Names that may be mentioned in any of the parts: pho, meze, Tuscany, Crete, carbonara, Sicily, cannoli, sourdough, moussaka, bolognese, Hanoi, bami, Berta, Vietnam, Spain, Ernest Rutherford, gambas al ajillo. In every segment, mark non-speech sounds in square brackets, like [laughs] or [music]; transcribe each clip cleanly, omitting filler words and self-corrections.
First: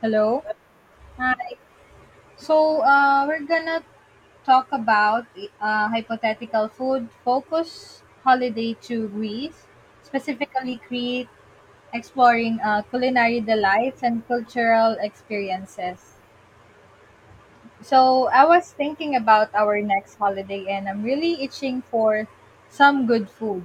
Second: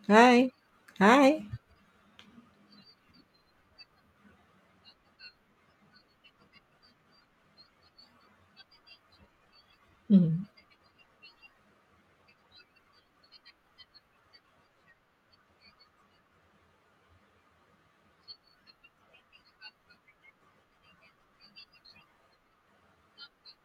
Hello. Hi. Hi. Hi. We're gonna talk about hypothetical food focus holiday to Greece, Mhm. specifically Crete, exploring culinary delights and cultural experiences. So, I was thinking about our next holiday, and I'm really itching for some good food.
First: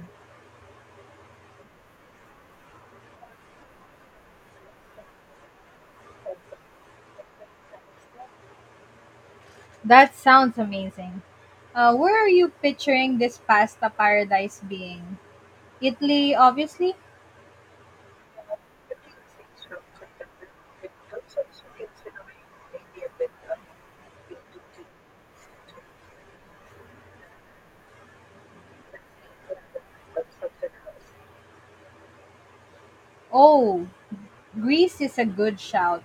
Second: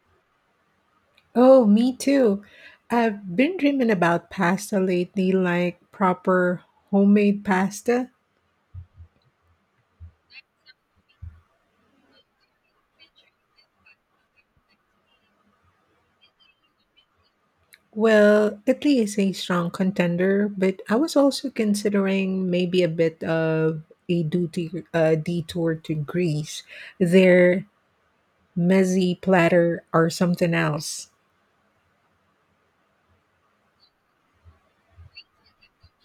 Oh, me too. I've been dreaming about pasta lately, like proper homemade pasta. That sounds amazing. Where are you picturing this pasta paradise being? Italy, obviously. Well, Italy is a strong contender, but I was also considering maybe a bit of a duty, detour to Greece. Their mezzi platter or something else. Oh, Greece is a good shout.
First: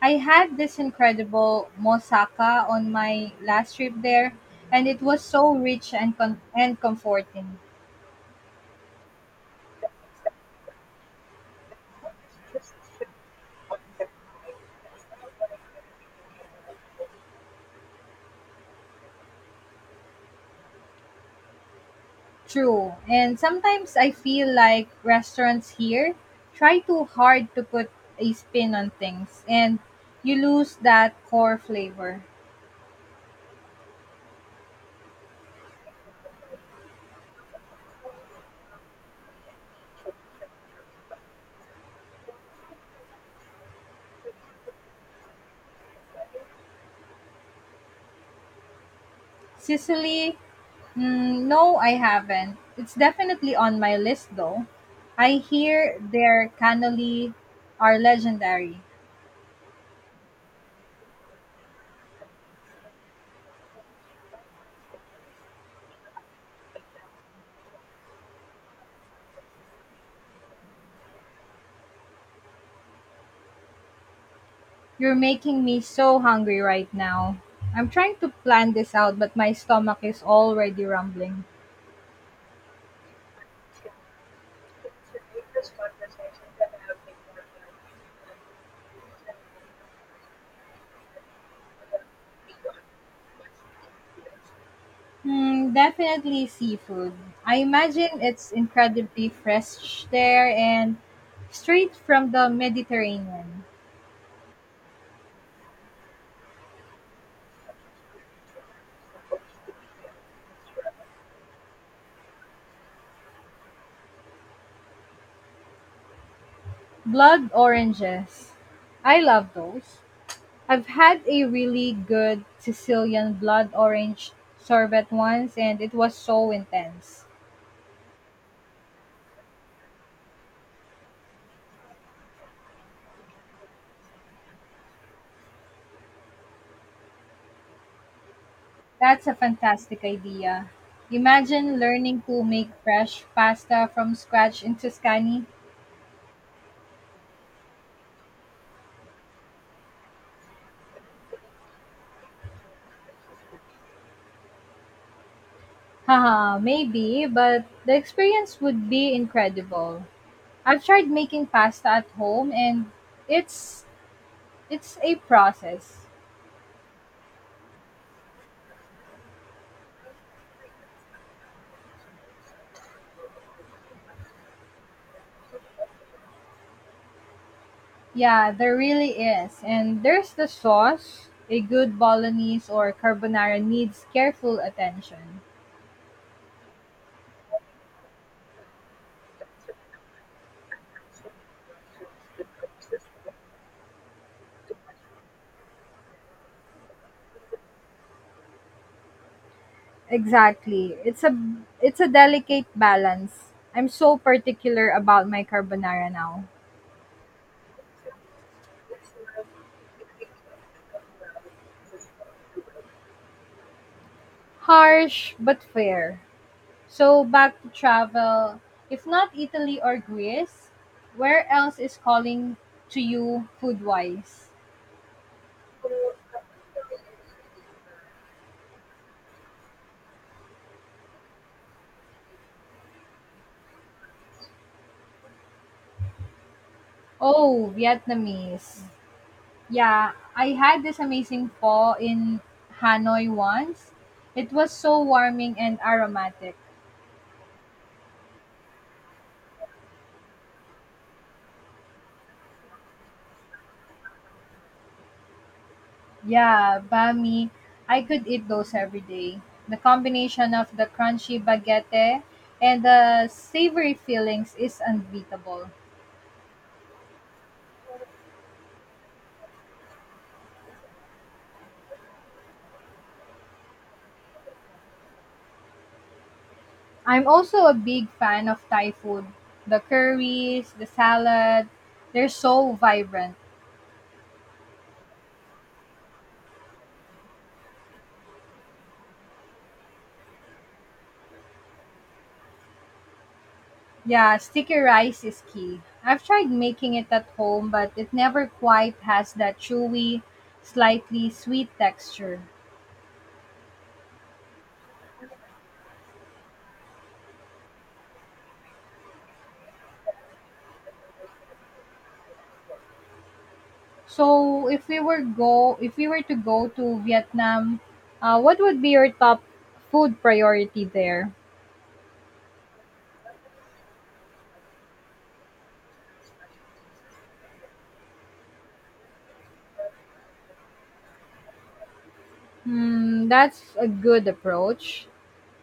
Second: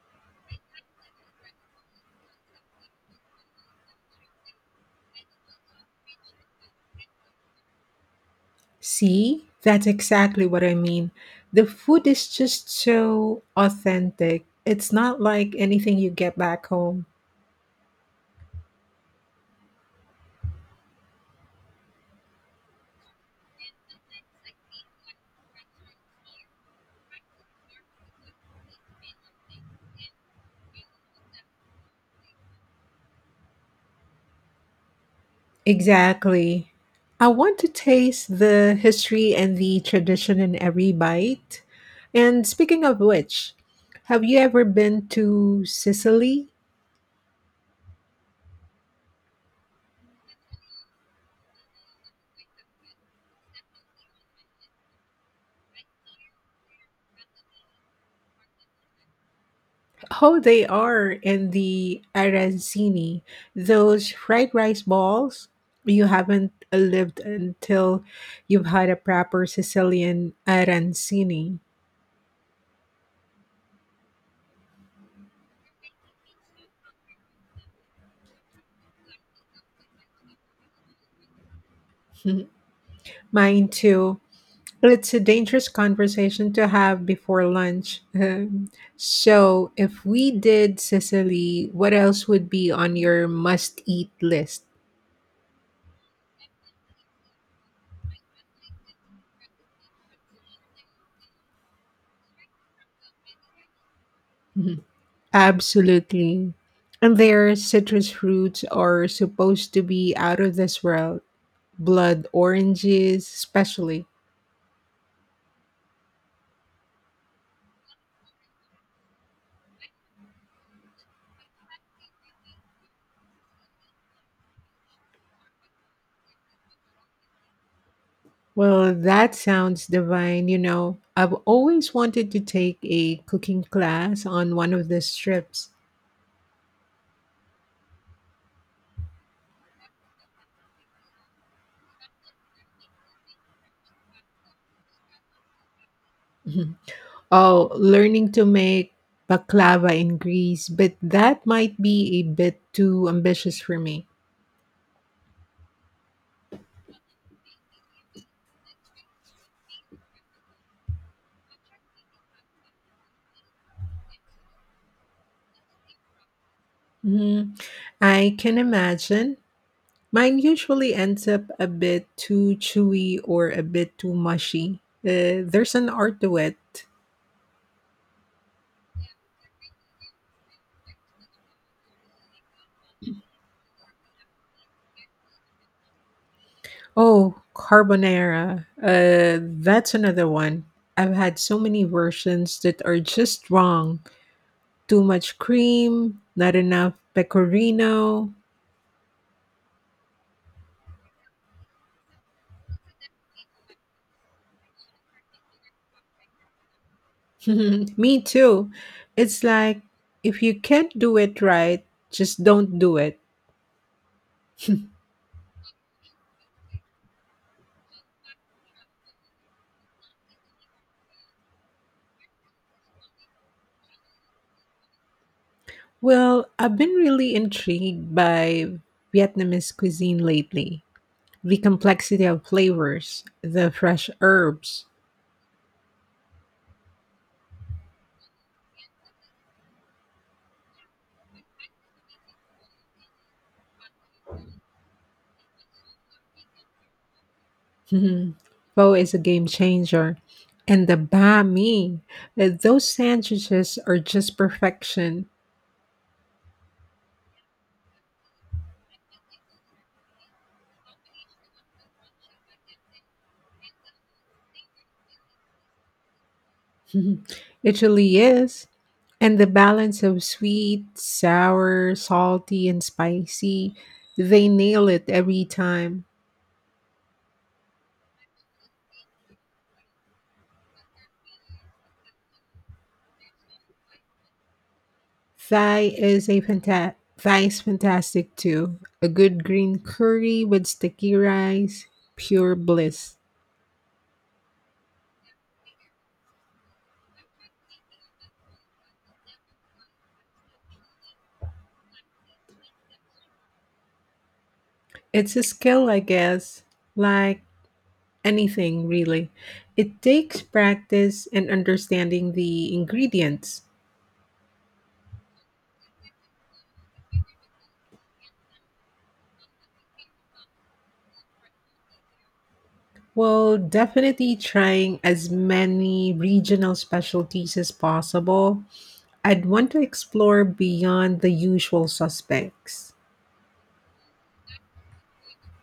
I had this incredible moussaka on my last trip there, and it was so rich and and comforting. See, that's exactly what I mean. The food is just so authentic. It's not like anything you get back home. True, and sometimes I feel like restaurants here try too hard to put a spin on things, and you lose that core flavor. Exactly. I want to taste the history and the tradition in every bite. And speaking of which, have you ever been to Sicily? Sicily, no, I haven't. It's definitely on my list though. I hear their cannoli are legendary. Oh, they are in the arancini, those fried rice balls. You haven't lived until you've had a proper Sicilian arancini. You're making me so hungry right now. I'm trying to plan this out, but my stomach is already rumbling. [laughs] Mine too. It's a dangerous conversation to have before lunch. [laughs] So, if we did Sicily, what else would be on your must eat list? Hmm, definitely seafood. I imagine it's incredibly fresh there and straight from the Mediterranean. [laughs] Mhm. Absolutely. And their citrus fruits are supposed to be out of this world. Blood oranges, especially. Blood oranges. I love those. I've had a really good Sicilian blood orange sorbet once and it was so intense. Well, that sounds divine. I've always wanted to take a cooking class on one of these trips. That's a fantastic idea. Imagine learning to make fresh pasta from scratch in Tuscany. Mhm. [laughs] Oh, learning to make baklava in Greece, but that might be a bit too ambitious for me. [laughs] Haha, maybe, but the experience would be incredible. I've tried making pasta at home and it's it's a process. Mhm. I can imagine. Mine usually ends up a bit too chewy or a bit too mushy. There's an art to it. Yeah, there really is. And there's the sauce. A good bolognese or carbonara needs careful attention. Oh, carbonara. That's another one. I've had so many versions that are just wrong. Too much cream, not enough pecorino. Exactly. It's a delicate balance. I'm so particular about my carbonara now. [laughs] Me too. It's like if you can't do it right, just don't do it. Harsh but fair. So back to travel. If not Italy or Greece, where else is calling to you food wise? Well, I've been really intrigued by Vietnamese cuisine lately. The complexity of flavors, the fresh herbs. Oh, Vietnamese. Yeah, I had this amazing pho in Hanoi once. It was so warming and aromatic. Mhm. Pho is a game changer. And the banh mi, those sandwiches are just perfection. [laughs] Yeah, bami. I could eat those every day. The combination of the crunchy baguette and the savory fillings is unbeatable. Mhm. It really is. And the balance of sweet, sour, salty, and spicy, they nail it every time. I'm also a big fan of Thai food. The curries, the salad, they're so vibrant. Thai is fantastic too. A good green curry with sticky rice, pure bliss. Yeah, sticky rice is key. I've tried making it at home, but it never quite has that chewy, slightly sweet texture. It's a skill, I guess. Like anything, really. It takes practice and understanding the ingredients. So if we were to go to Vietnam, what would be your top food priority there? Well, definitely trying as many regional specialties as possible. I'd want to explore beyond the usual suspects. Hmm, that's a good approach.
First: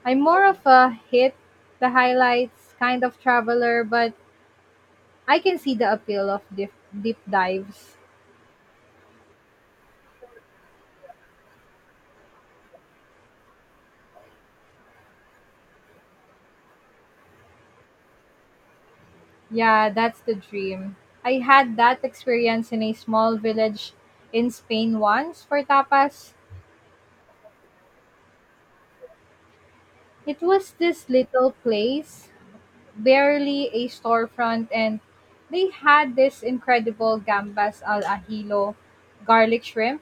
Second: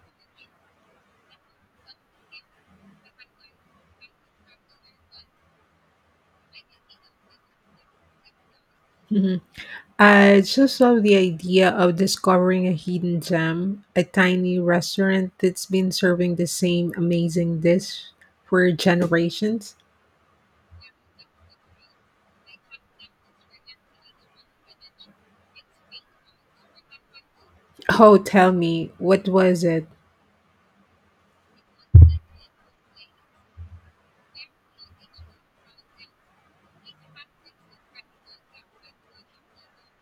I'm more of a hit the highlights kind of traveler, but I can see the appeal of deep, deep dives. Mhm. I just love the idea of discovering a hidden gem, a tiny restaurant that's been serving the same amazing dish for generations. Yeah, that's the dream. I had that experience in a small village in Spain once for tapas. Oh, tell me, what was it? It was this little place, barely a storefront, and they had this incredible gambas al ajillo, garlic shrimp.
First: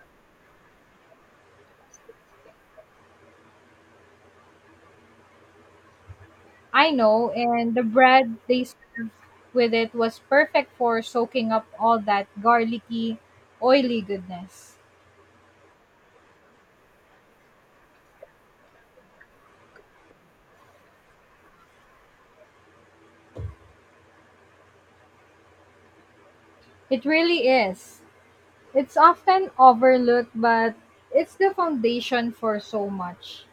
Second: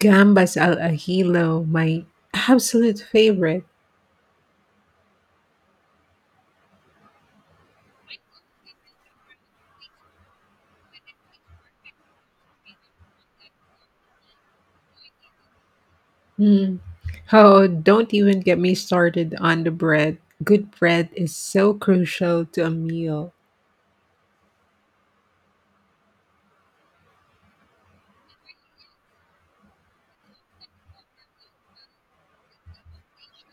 Gambas al ajillo, my absolute favorite. I know, and the bread they served with it was perfect for soaking up all that garlicky, oily goodness. Mm. Oh, don't even get me started on the bread. Good bread is so crucial to a meal. It really is. It's often overlooked, but it's the foundation for so much.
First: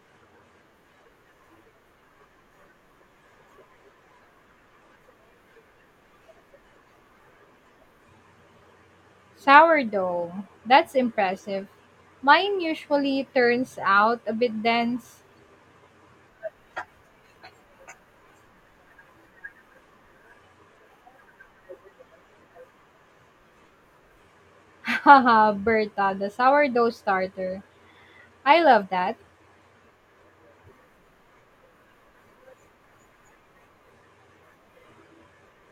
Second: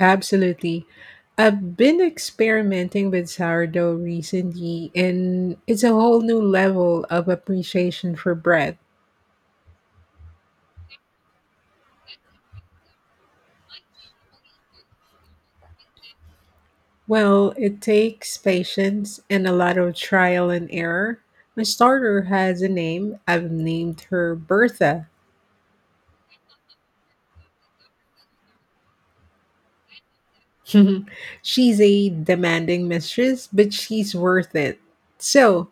Absolutely. I've been experimenting with sourdough recently, and it's a whole new level of appreciation for bread. Sourdough, that's impressive. Mine usually turns out a bit dense. Well, it takes patience and a lot of trial and error. My starter has a name. I've named her Bertha. Haha, Berta, the sourdough starter. I love that. [laughs] She's a demanding mistress, but she's worth it. So,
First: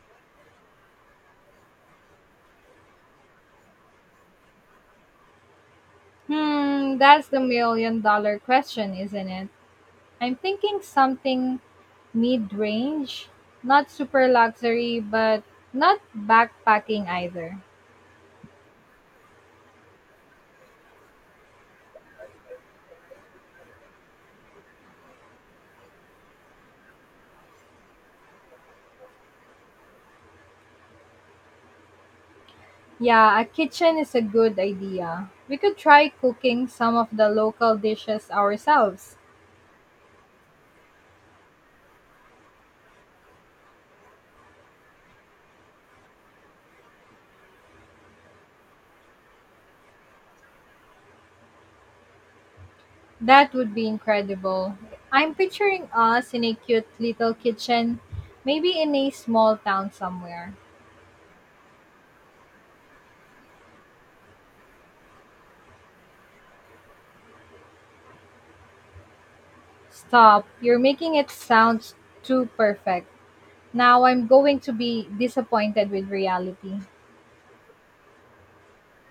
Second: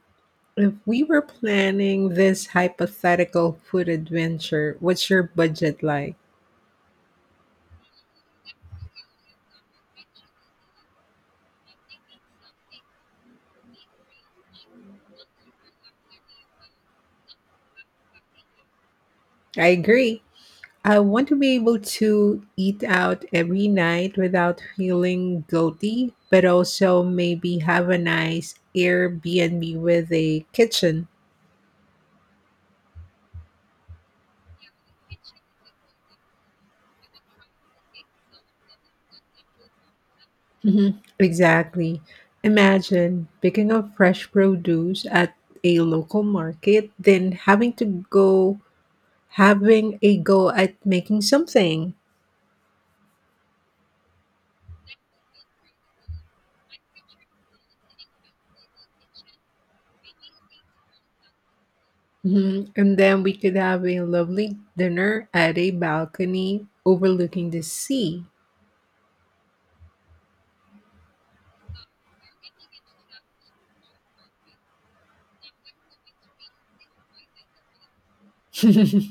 if we were planning this hypothetical food adventure, what's your budget like? Hmm, that's the million dollar question, isn't it? I'm thinking something mid range. Not super luxury, but not backpacking either. I agree. I want to be able to eat out every night without feeling guilty, but also maybe have a nice Airbnb with a kitchen. Yeah, a kitchen is a good idea. We could try cooking some of the local dishes ourselves. Mhm. Exactly. Imagine picking up fresh produce at a local market, then having to go having a go at making something. That would be incredible. I'm picturing us in a cute little kitchen, maybe in a small town somewhere. Mhm. And then we could have a lovely dinner at a balcony overlooking the sea. Stop. You're making it sound too perfect. Now I'm going to be disappointed with reality. [laughs]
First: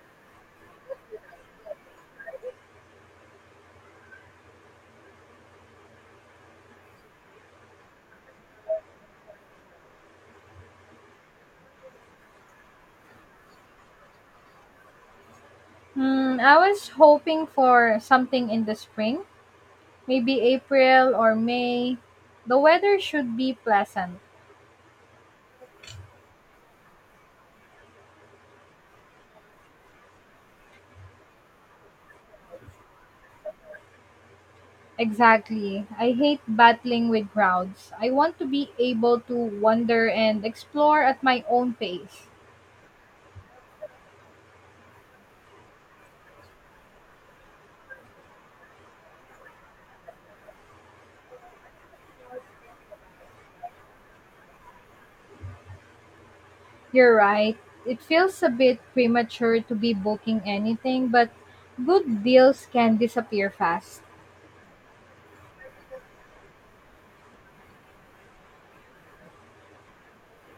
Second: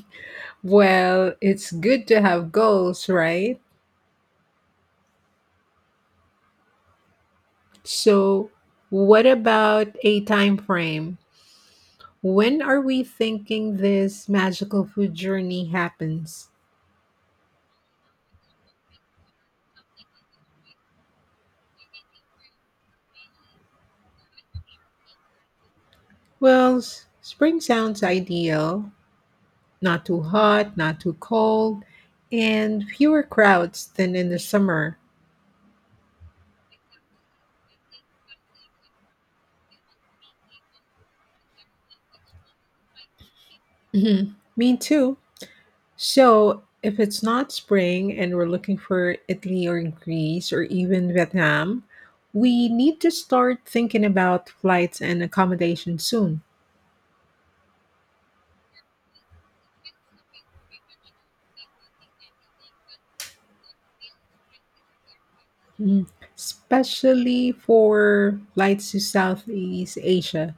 Well, it's good to have goals, right? So, what about a time frame? When are we thinking this magical food journey Hmm, happens? I was hoping for something in the spring, maybe April or May. The weather should be pleasant. Well, spring sounds ideal. Not too hot, not too cold, and fewer crowds than in the summer. Exactly. I hate battling with crowds. I want to be able to wander and explore at my own pace. Mhm. Me too. So, if it's not spring and we're looking for Italy or Greece or even Vietnam, we need to start thinking about flights and accommodation soon. You're right. It feels a bit premature to be booking anything, but good deals can disappear fast. Mhm. Especially for flights to Southeast Asia.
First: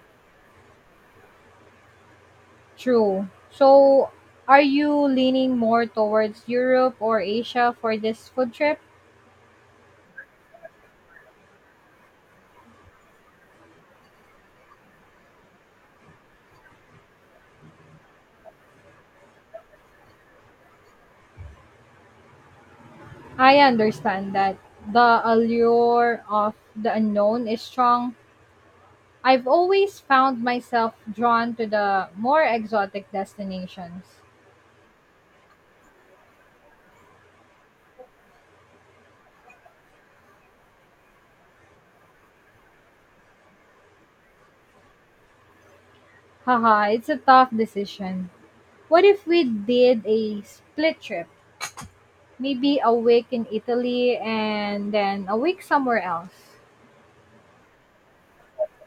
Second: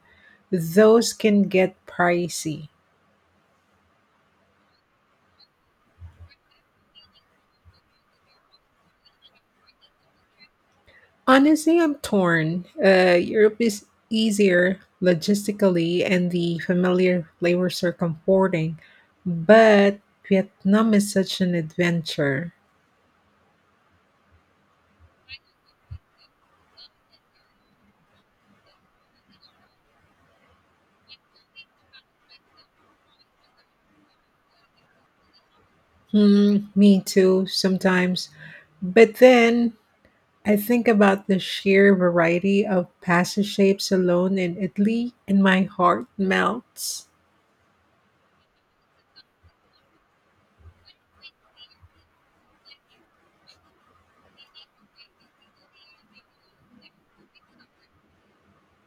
Those can get pricey. True. So, are you leaning more towards Europe or Asia for this food trip? Honestly, I'm torn. Europe is easier logistically, and the familiar flavors are comforting, but Vietnam is such an adventure. I understand that the allure of the unknown is strong. I've always found myself drawn to the more exotic destinations. Hmm, me too, sometimes. But then I think about the sheer variety of pasta shapes alone in Italy, and my heart Haha, melts. it's a tough decision. What if we did a split trip? Maybe a week in Italy and then a week somewhere else.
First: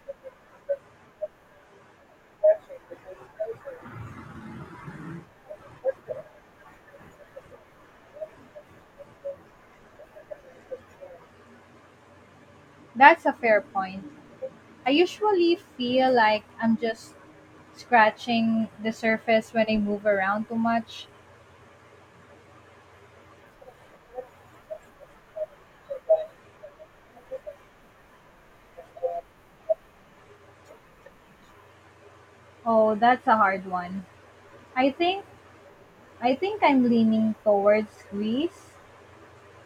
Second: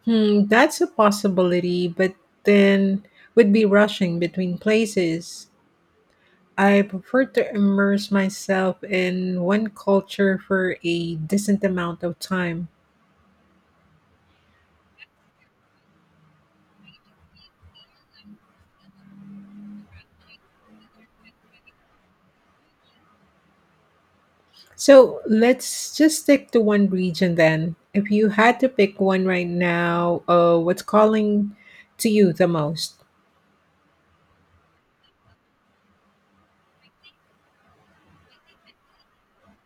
Hmm, that's a possibility, but then would be rushing between places. I prefer to immerse myself in one culture for a decent amount of time. That's a fair point. I usually feel like I'm just scratching the surface when I move around too much. So let's just stick to one region then. If you had to pick one right now, what's calling to you the Oh, most? that's a hard one. I think I think I'm leaning towards Greece.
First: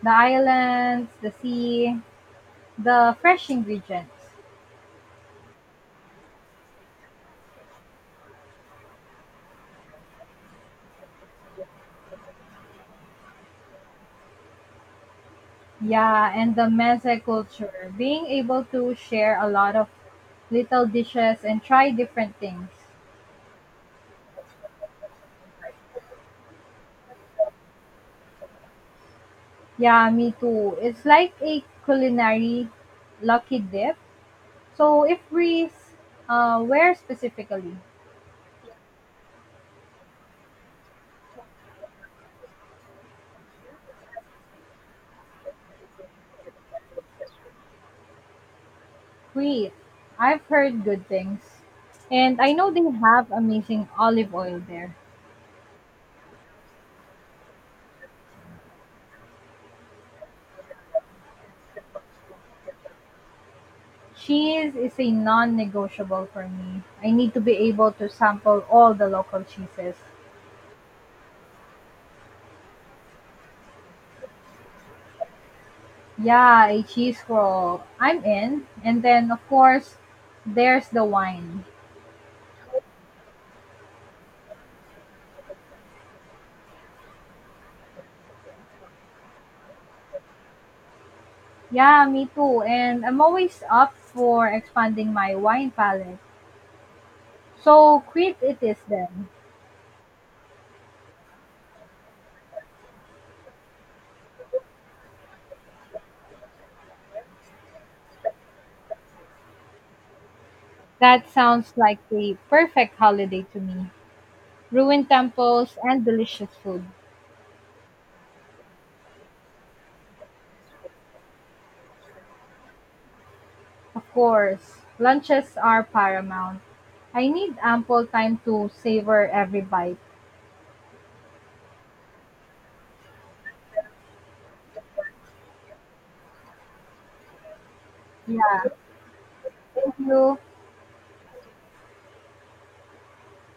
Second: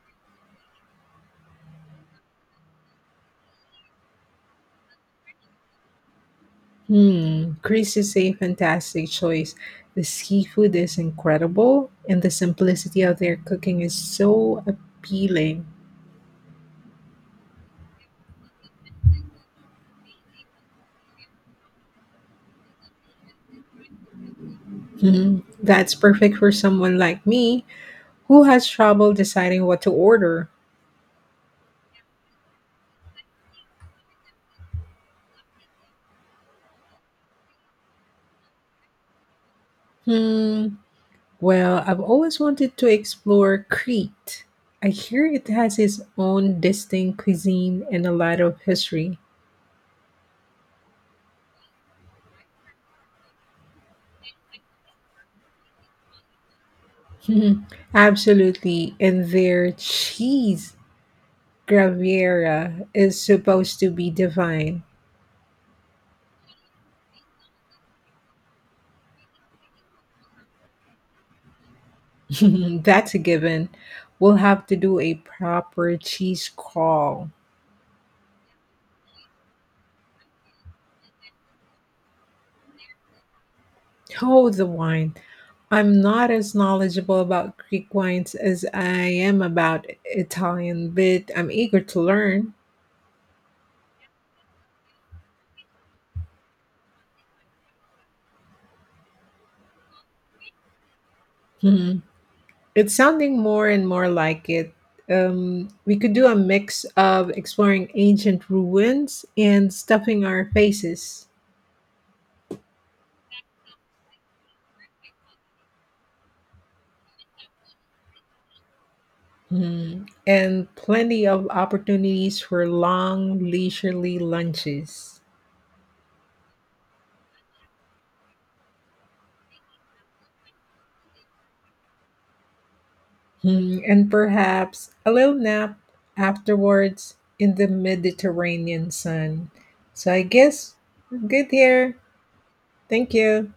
The islands, the sea, the fresh ingredients. Hmm, Greece is a fantastic choice. The seafood is incredible, and the simplicity of their cooking is so appealing. Yeah, and the meze culture. Being able to share a lot of little dishes and try different things. Hmm, that's perfect for someone like me who has trouble deciding what to Yeah, me order. too. It's like a culinary lucky dip. So if Greece, where specifically? Hmm. Well, I've always wanted to explore Crete. I hear it has its own distinct cuisine and a lot of history. [laughs] Crete. I've heard good things. And I know they have amazing olive oil there. Hmm, absolutely. And their cheese, Graviera, is supposed to be Cheese divine. is a non negotiable for me. I need to be able to sample all the local cheeses. [laughs] That's a given. We'll have to do a proper cheese Yeah, a cheese crawl. roll. I'm in. And then, of course, there's the wine. Oh, the wine. I'm not as knowledgeable about Greek wines as I am about Italian, but I'm eager to Yeah, me learn. too. And I'm always up for expanding my wine palette. So, Crete it is then. Mhm. It's sounding more and more like it. We could do a mix of exploring ancient ruins and stuffing our faces. That sounds like the perfect holiday to me. Ruined temples and delicious food. Mhm. And plenty of opportunities for long, Of leisurely course, lunches. lunches are paramount. I need ample time to savor every bite. Mhm. And perhaps a little nap afterwards in the Yeah, Mediterranean sun. thank So I you. guess we're good here. Thank you.